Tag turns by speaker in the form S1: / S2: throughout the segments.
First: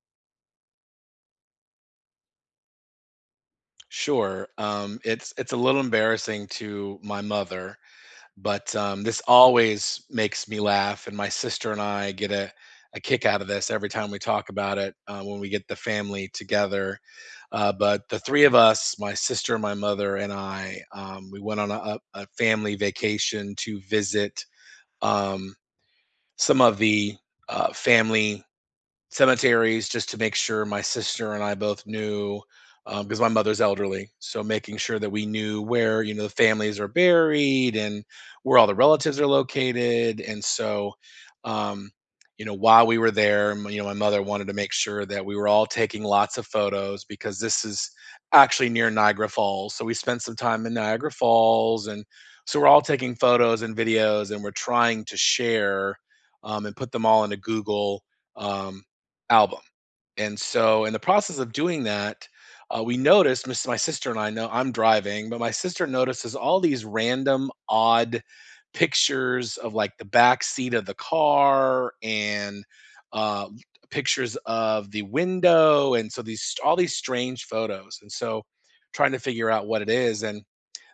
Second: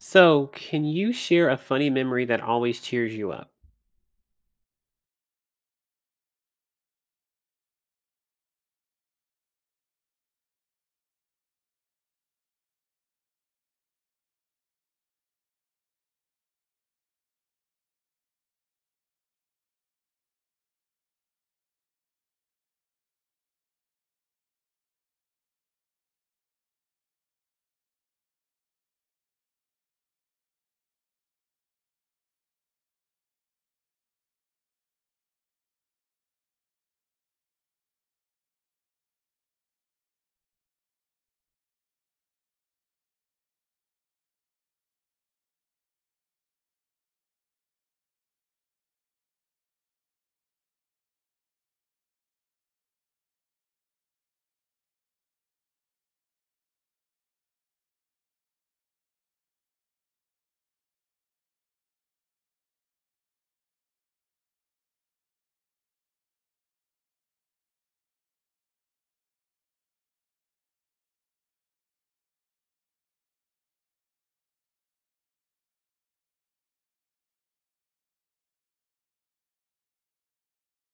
S1: So, can you share a funny memory that always cheers you up?
S2: Sure, um, it's it's a little embarrassing to my mother, but, um, this always makes me laugh, and my sister and I get a a kick out of this, every time we talk about it, uh, when we get the family together. Uh, but, the 3 of us- my sister, my mother, and I- um, we went on a a a family vacation to visit, um, some of the, uh, family cemeteries, just to make sure my sister and I both knew, um 'cause my mother's elderly, so making sure that we knew where, you know, the families are buried, and where all the relatives are located, and, so, um, you know, while we were there, m you know, my mother wanted to make sure that we were all taking lots of photos, because this is actually near Niagara Falls, so we spent some time in Niagara Falls, and so we're all taking photos and videos, and we're trying to share, um, and put them all in a Google, um, album. And, so, in the process of doing that, uh, we noticed my sis my sister and I no I'm driving, but my sister notices all these random, odd pictures of, like, the back seat of the car, and, um, pictures of the window, and so these st all these strange photos, and so, trying to figure out what it is, and,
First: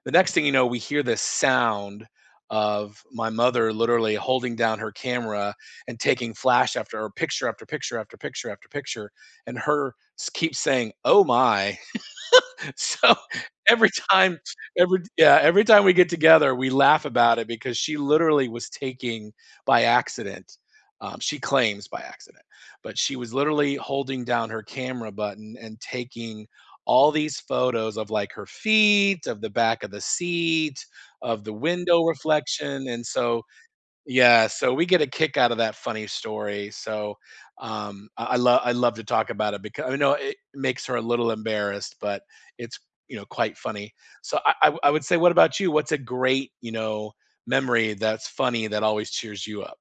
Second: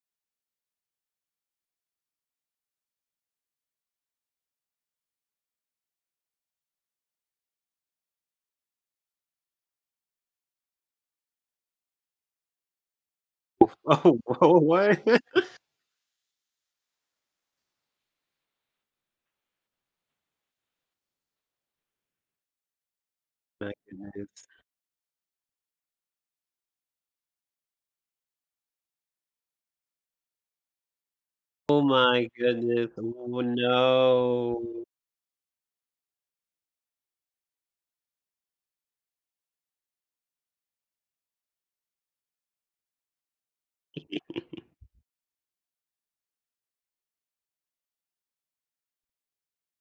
S2: the next thing you know, we hear this sound of my mother literally holding down her camera, and taking flash after a picture, after picture, after picture, after picture, and her s keep saying, "Oh my." So, every
S1: Oh
S2: time
S1: oh,
S2: every
S1: what?
S2: d yeah, every time we get together, we laugh about it, because she literally was taking by accident. Um, she claims "by accident," but she was
S1: Back
S2: literally
S1: in the
S2: holding
S1: days.
S2: down her camera button, and taking all these photos of, like, her feet, of the back of the seat, of the
S1: Oh
S2: window
S1: my
S2: reflection,
S1: goodness,
S2: and
S1: oh
S2: so yeah, so
S1: no.
S2: we get a kick out of that funny story, so, um, I lo I love to talk about it beca you know, it makes her a little embarrassed, but it's, you know, quite funny. So I I wou I would say, what about you? What's a great, you know, memory, that's funny, that always cheers you up?